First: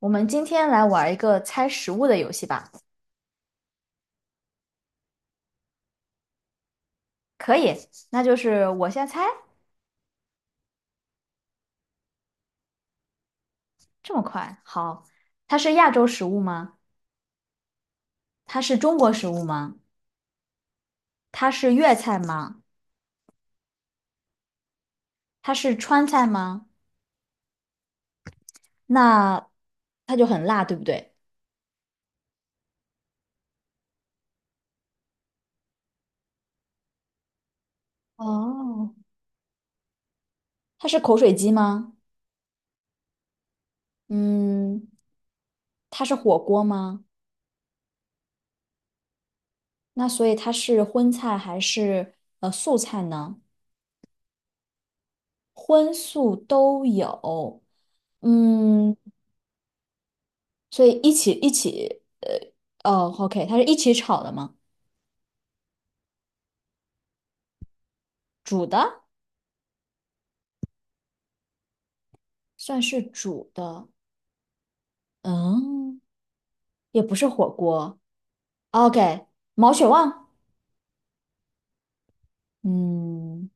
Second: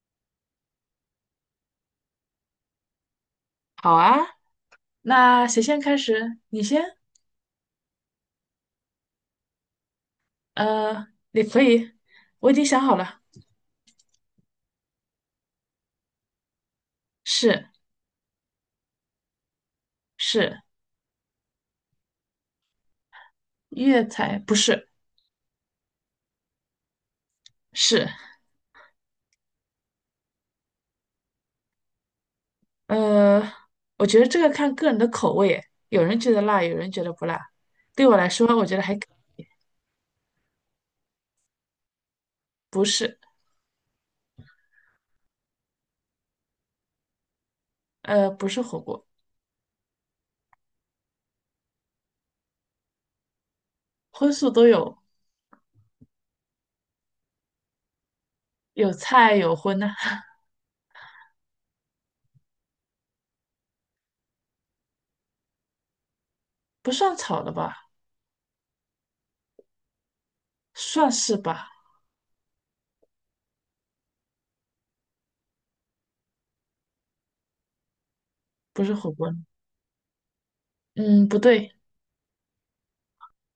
我们今天来玩一个猜食物的游戏吧。好啊，那谁先开始？你先？可以，那就是我先猜。你可以，我已经想好了，这么快。好，它是亚洲食物吗？是。它是中国食物吗？是它是粤菜吗？粤菜，不是。它是川菜吗？是。那它就很辣，对不对？呃，我觉得这个看个人的口味耶，有人觉得辣，有人觉得不辣。对我来说，我觉得哦，还它是口水鸡吗？不是。嗯，它是火锅吗？不是火锅。那所以它是荤菜还是素菜呢？荤素都有，荤素都有。有嗯，菜有荤的。所以一起，OK,它是一起炒的吗？不算炒的吧？煮的，算是吧，算是煮的。嗯，也不是火锅。不是火 OK,锅。毛血旺。嗯，不对。嗯，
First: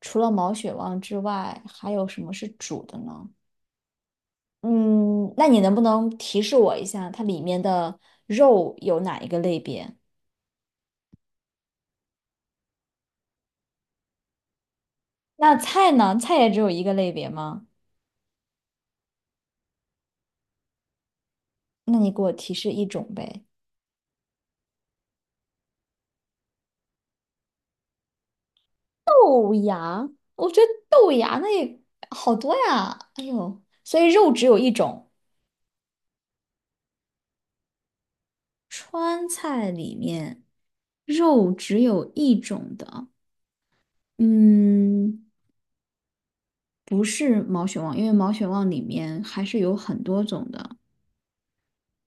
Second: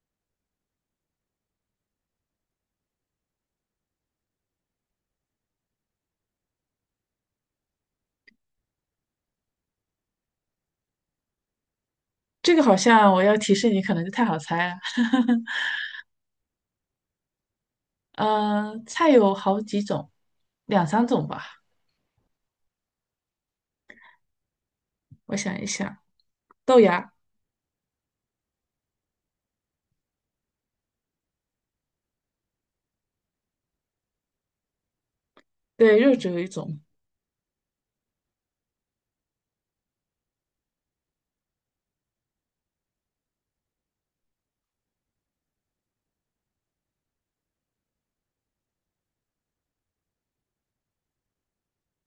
除了毛血旺之外，还有什么是煮的呢？嗯，那你能不能提示我一下，它里面的肉有哪一个类别？这个好像我要提示你，可能就太好猜了。那菜呢？菜也只有一个类别吗？嗯，菜有好几种，两三种吧。那你给我提示一种呗。我想一想，豆芽，豆芽，我觉得豆芽那也好多呀。哎呦，所以肉只有一种。对，肉只有一种。川菜里面肉只有一种的，嗯，不是毛血旺，因为毛血旺里面还是有很多种的。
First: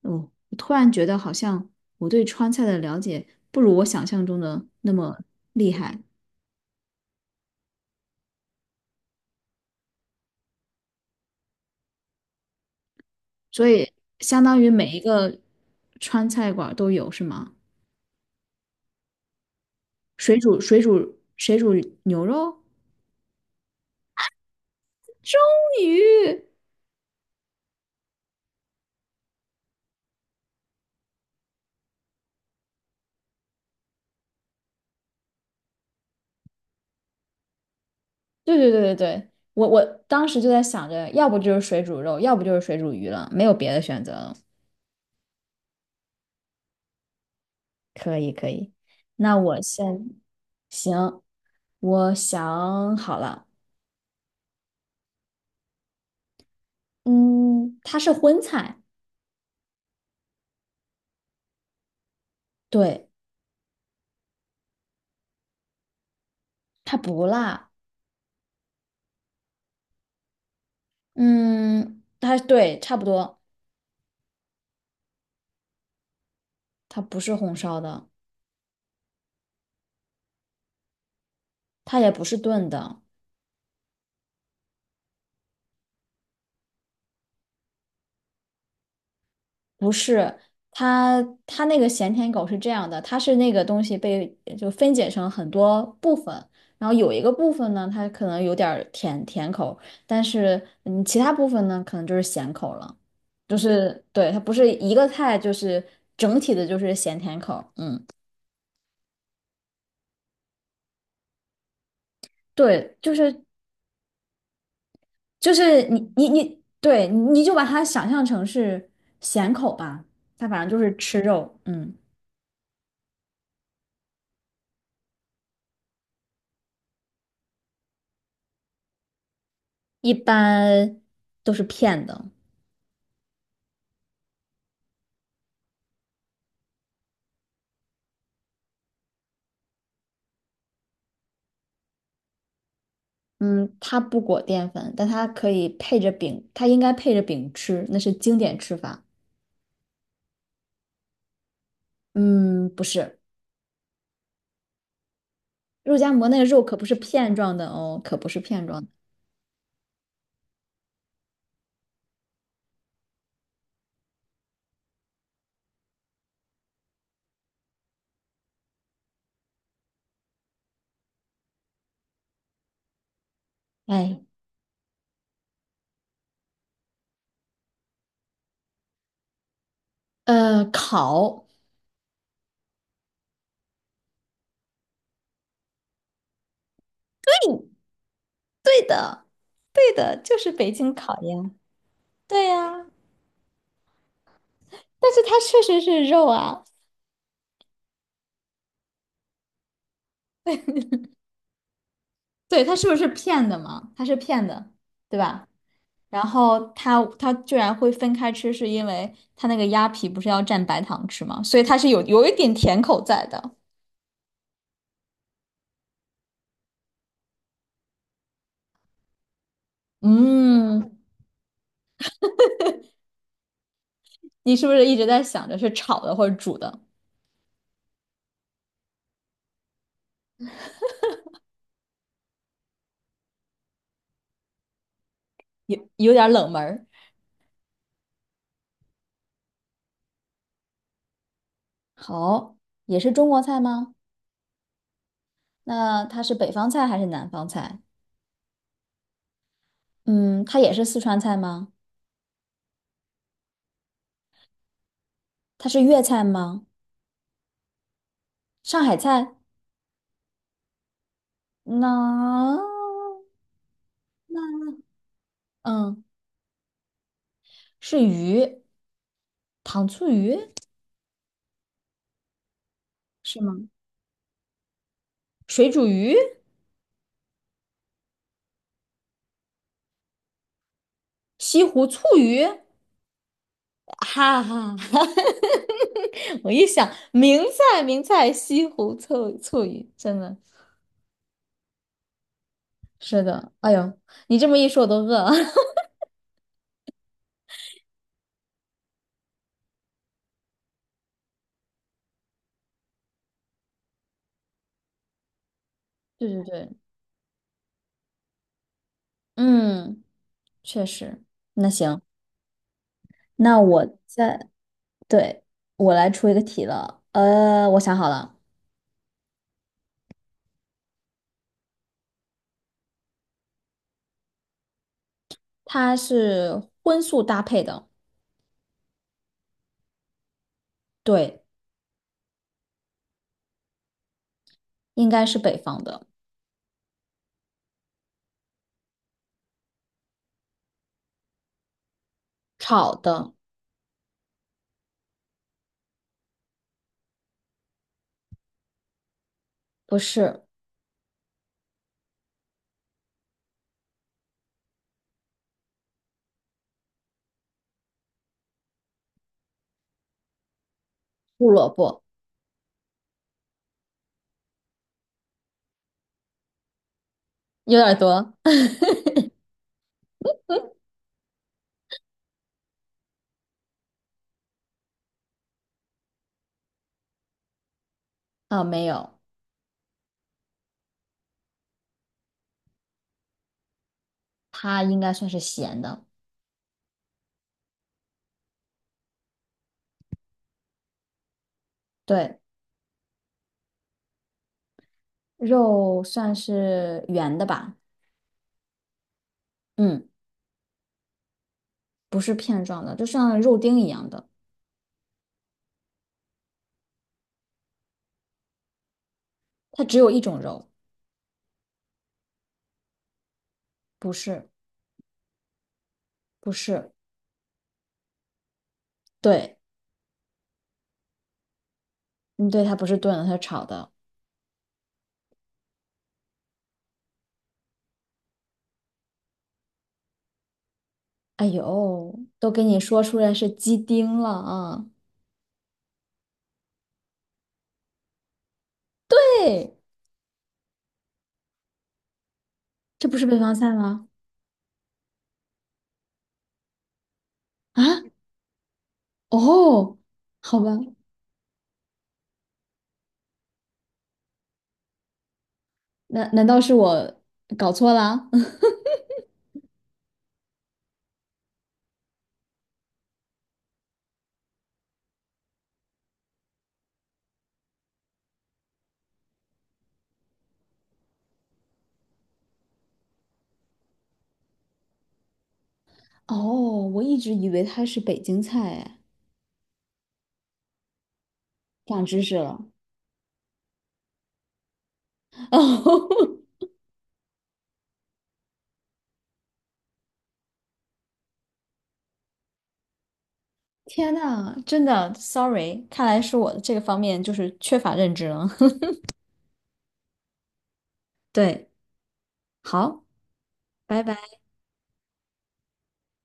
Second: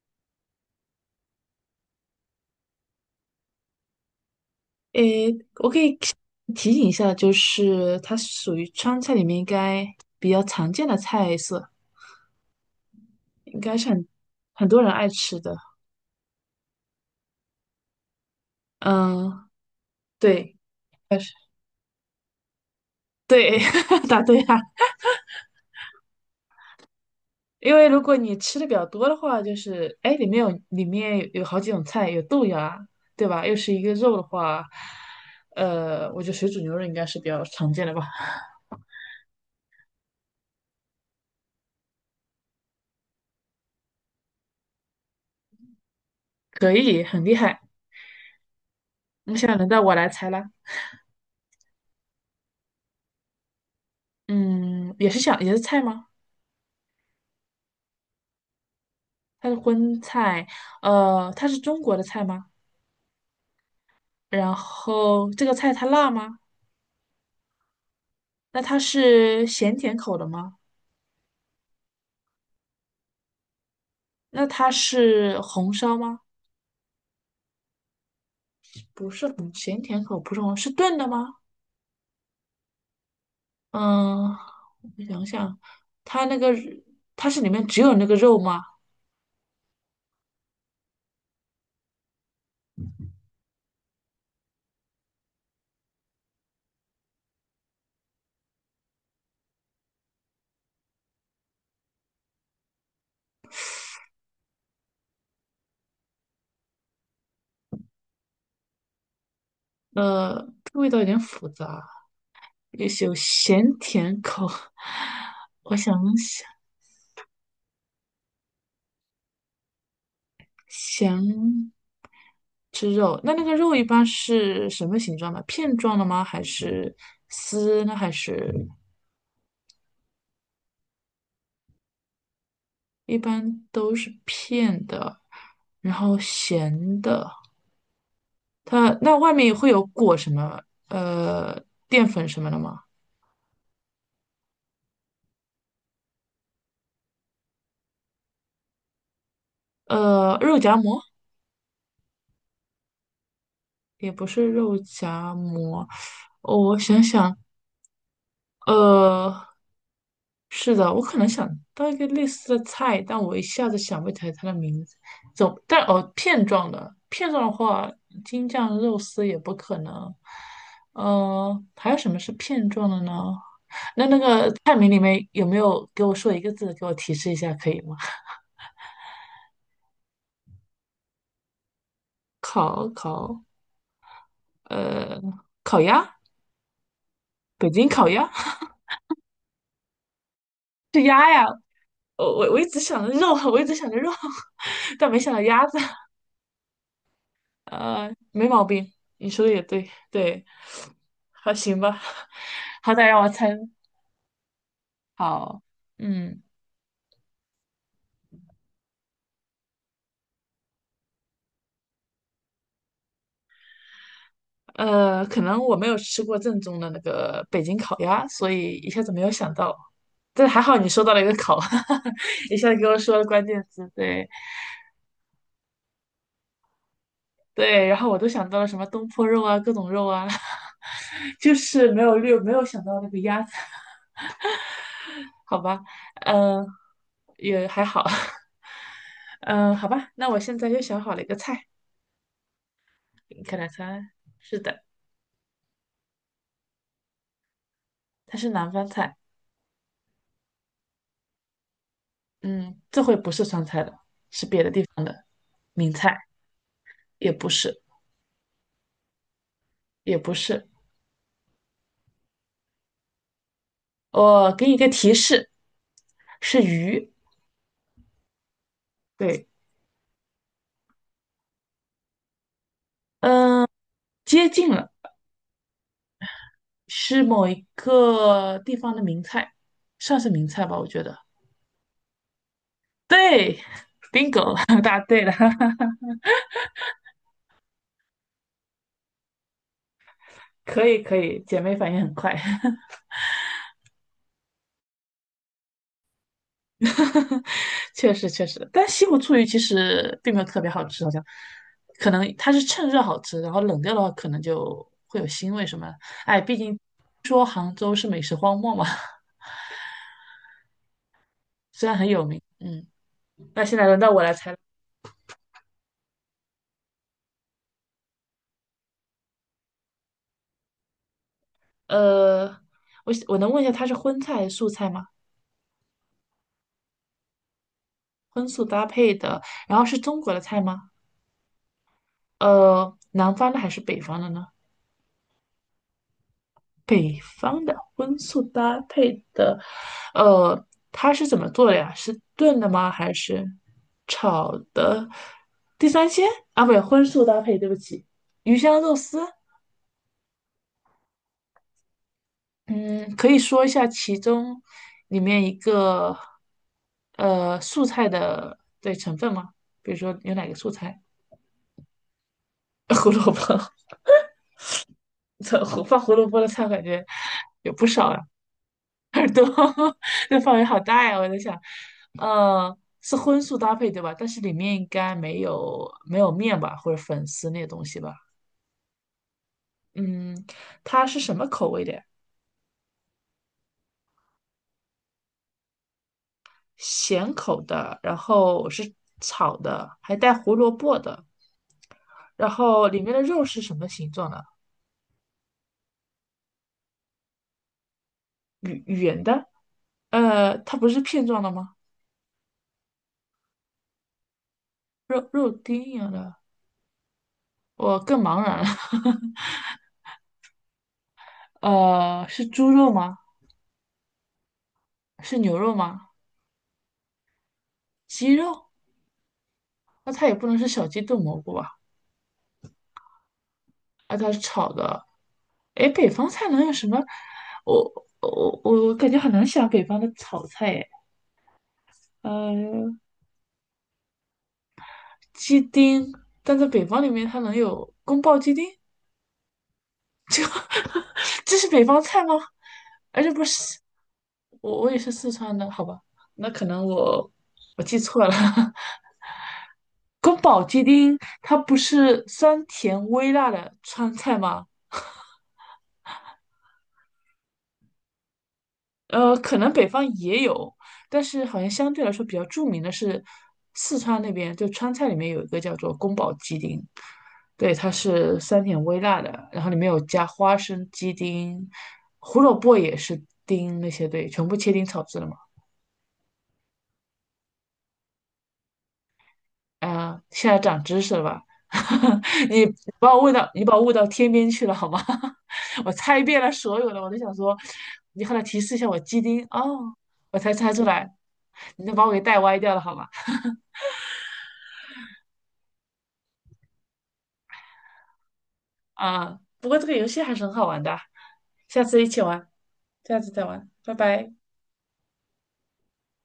哦，我突然觉得好像我对川菜的了解不如我想象中的那么诶，我厉可以害，提醒一下，就是它属于川菜里面应该比较常见的菜色，应所该是以相当很于多每人一爱个吃的。川菜馆儿都有，是吗？嗯，水对，煮水煮水煮牛肉。对，答对了。终于，因为如果你吃的比较多的话，就是哎，里面有好几种菜，有豆芽啊，对吧？又是一个肉的话，我觉得水煮牛肉应该是比较常见的吧。对对对对对，我当时就在想着，要不就是水煮肉，要不就是水煮鱼了，没有别的选择了。可以，很厉害。可以可以，那那现在我轮到我来先。猜啦。行，我想好了。嗯，也是菜吗？嗯，它是荤菜。它是荤菜，它是中国的菜吗？对，然后这个菜它辣吗？它不辣。那它是咸甜口的吗？嗯，它对，差不多。那它是红烧吗？它不是红烧的，不是红，咸甜口不是红，是炖的吗？它也不是炖的。嗯，我想想。它那个它是里面只有那个肉吗？不是，它它那个咸甜口是这样的，它是那个东西被就分解成很多部分，然后有一个部分呢，它可能有点儿甜甜口，但是其他部分呢，可能就是咸口了。就是对，它不是一个菜，就是整体的就是咸甜口。嗯，呃，这个味道有点复杂，也对，许有就是咸甜口。就我是想你你想，你，对，你就把它想象成是咸口吧，它反正就是吃肉。咸嗯，吃肉，那那个肉一般是什么形状的？片状的吗？还是丝呢？还是一般都是骗的。一般都是片的，然后咸的。它那外面会有裹什么？呃，淀粉什么的吗？嗯，它不裹淀粉，但它可以配着饼，它应该配着饼吃，那是经典吃法。肉夹馍。嗯，不是，也不是肉夹馍。肉夹馍那个哦，肉可我不是想片想，状的哦，可不是片状的。呃，是的，我可能想到一个类似的菜，但我一下子想不起来它的名字。总，但哦，片状的，片状的话，京酱肉丝也不可能。还有什么是片状的呢？那那哎，个菜名里面有没有给我说一个字给我提示一下，可以吗？烤。烤，呃，烤鸭，北京烤鸭。 对的，就是北京 是烤鸭呀，鸭。我对我我一直呀，想着肉。我一直想着肉，但但没是想它到确鸭子。实是肉啊。没毛病，你说的也对，对，还行吧。对，它 是好不是歹让我片猜。的嘛？它是片的，对吧？好，然嗯，后它它居然会分开吃，是因为它那个鸭皮不是要蘸白糖吃吗？所以它是有一点甜口在的。可能我没有吃过正宗的那个北京烤鸭，所以一下子没有想到。但还好你嗯，说到了一个烤，一下子给我说了关键词，对，你是不是一直在想着是炒的或者煮的？对，然后我都想到了什么东坡肉啊，各种肉啊，就是没有想到那个鸭子。好吧，有有点冷门嗯，儿。也还好。嗯，好吧，那我现在又想好了一个菜，好，也是中国你菜看，来吗？猜，是的。那它是北方菜还是南方菜？它是南方菜，嗯，它也是四川菜吗？嗯，这回不是川菜了，是别的地方的它是名粤菜，菜吗？也不是，上海菜？也不是。那，我给你一个提示，嗯，是鱼，是鱼，对，糖醋鱼是吗？嗯，接近了，水煮鱼、是某一个地方的名菜，算是名菜吧，我觉得，西湖醋鱼，对 哈，bingo，哈 哈！答对了。我一想，名菜名菜，西湖醋鱼，真的。可以可以，姐妹反应很快。是的，哎呦，你这么一说，我都饿了。确实确实，但西湖醋鱼其实并没有特别好吃，好像可能它是趁热好吃，然后冷掉的话可能就会有腥味什么的。对哎，对毕对，竟说杭州是美食荒漠嘛，嗯，确实。那 虽然行，很有名，嗯。那那现在我轮到我来再，猜了，对，我来出一个题了。我想好了。呃，我能问一下它是荤菜还是素菜吗？它是荤素搭配的，荤素搭配的，然后是中国的菜吗？对，南方的还是北方的呢？应该是北方的，北方的荤素搭配的，呃，它是怎么做的呀？是炖的吗？炒还的。是炒的？地三鲜，啊，不对，荤素搭配，对不起，鱼香肉丝。不是嗯，可以说一下其中里面一个素菜的对成分吗？比如说有哪个素菜？胡萝卜，胡萝卜，这胡萝卜的菜感觉有有不点少呀、多。 耳朵 那范围好大呀！我在想，是荤素搭配对吧？但是里面应该没有面吧，或者粉丝那些东西吧？啊，没有，嗯，它是什么口味的呀？它应该算是咸的。咸口的，然后是炒的，还带胡萝卜的，对，然后里面的肉是什么形状的？肉算是圆的吧。圆圆的？嗯，它不是片状的吗？不是片状的，就像肉丁一样的，肉丁一样的，我更茫然了。它只有一种肉。是猪肉吗？不是，是牛肉吗？不是，鸡肉？对，那它也不能是小鸡炖蘑菇吧？你对它不是炖的，它是炒的。那它是炒的。哎，北方菜能有什么？我感觉很难想北方的炒菜哎。哎呦，都给你呃，说出来是鸡丁了啊！鸡丁，但在北方里面它能有宫爆鸡丁？对，这这是北方菜吗？这不而是且北不方菜是吗？我也是四川的，好吧？那可能我记啊，错了。哦，宫好保吧，鸡丁它不是酸甜微辣的川菜吗？难难道是我搞错了？可能北方也有，但是好像相对来说比较著名的是四川那边，就川菜里面有一个叫做宫保鸡丁，对，它是酸甜微辣的，然后里面有加花生、鸡丁、胡萝卜也是丁那些，对，全部切丁炒制的嘛。哦，我一直以为它是北京菜，哎，啊，现在长知识了吧？长知识 了。你你把我问到天边去了好吗？我猜遍哦，了所有的，我都想说，你后来提示一下我鸡丁哦，我才猜出来，你都把我给带歪掉了好吗？天呐，真的，sorry,看来是我这个方面就是缺乏认知了。啊，不过这个游戏还是很好玩的啊。 对，下次一起玩，好，下次再玩，拜拜拜。拜。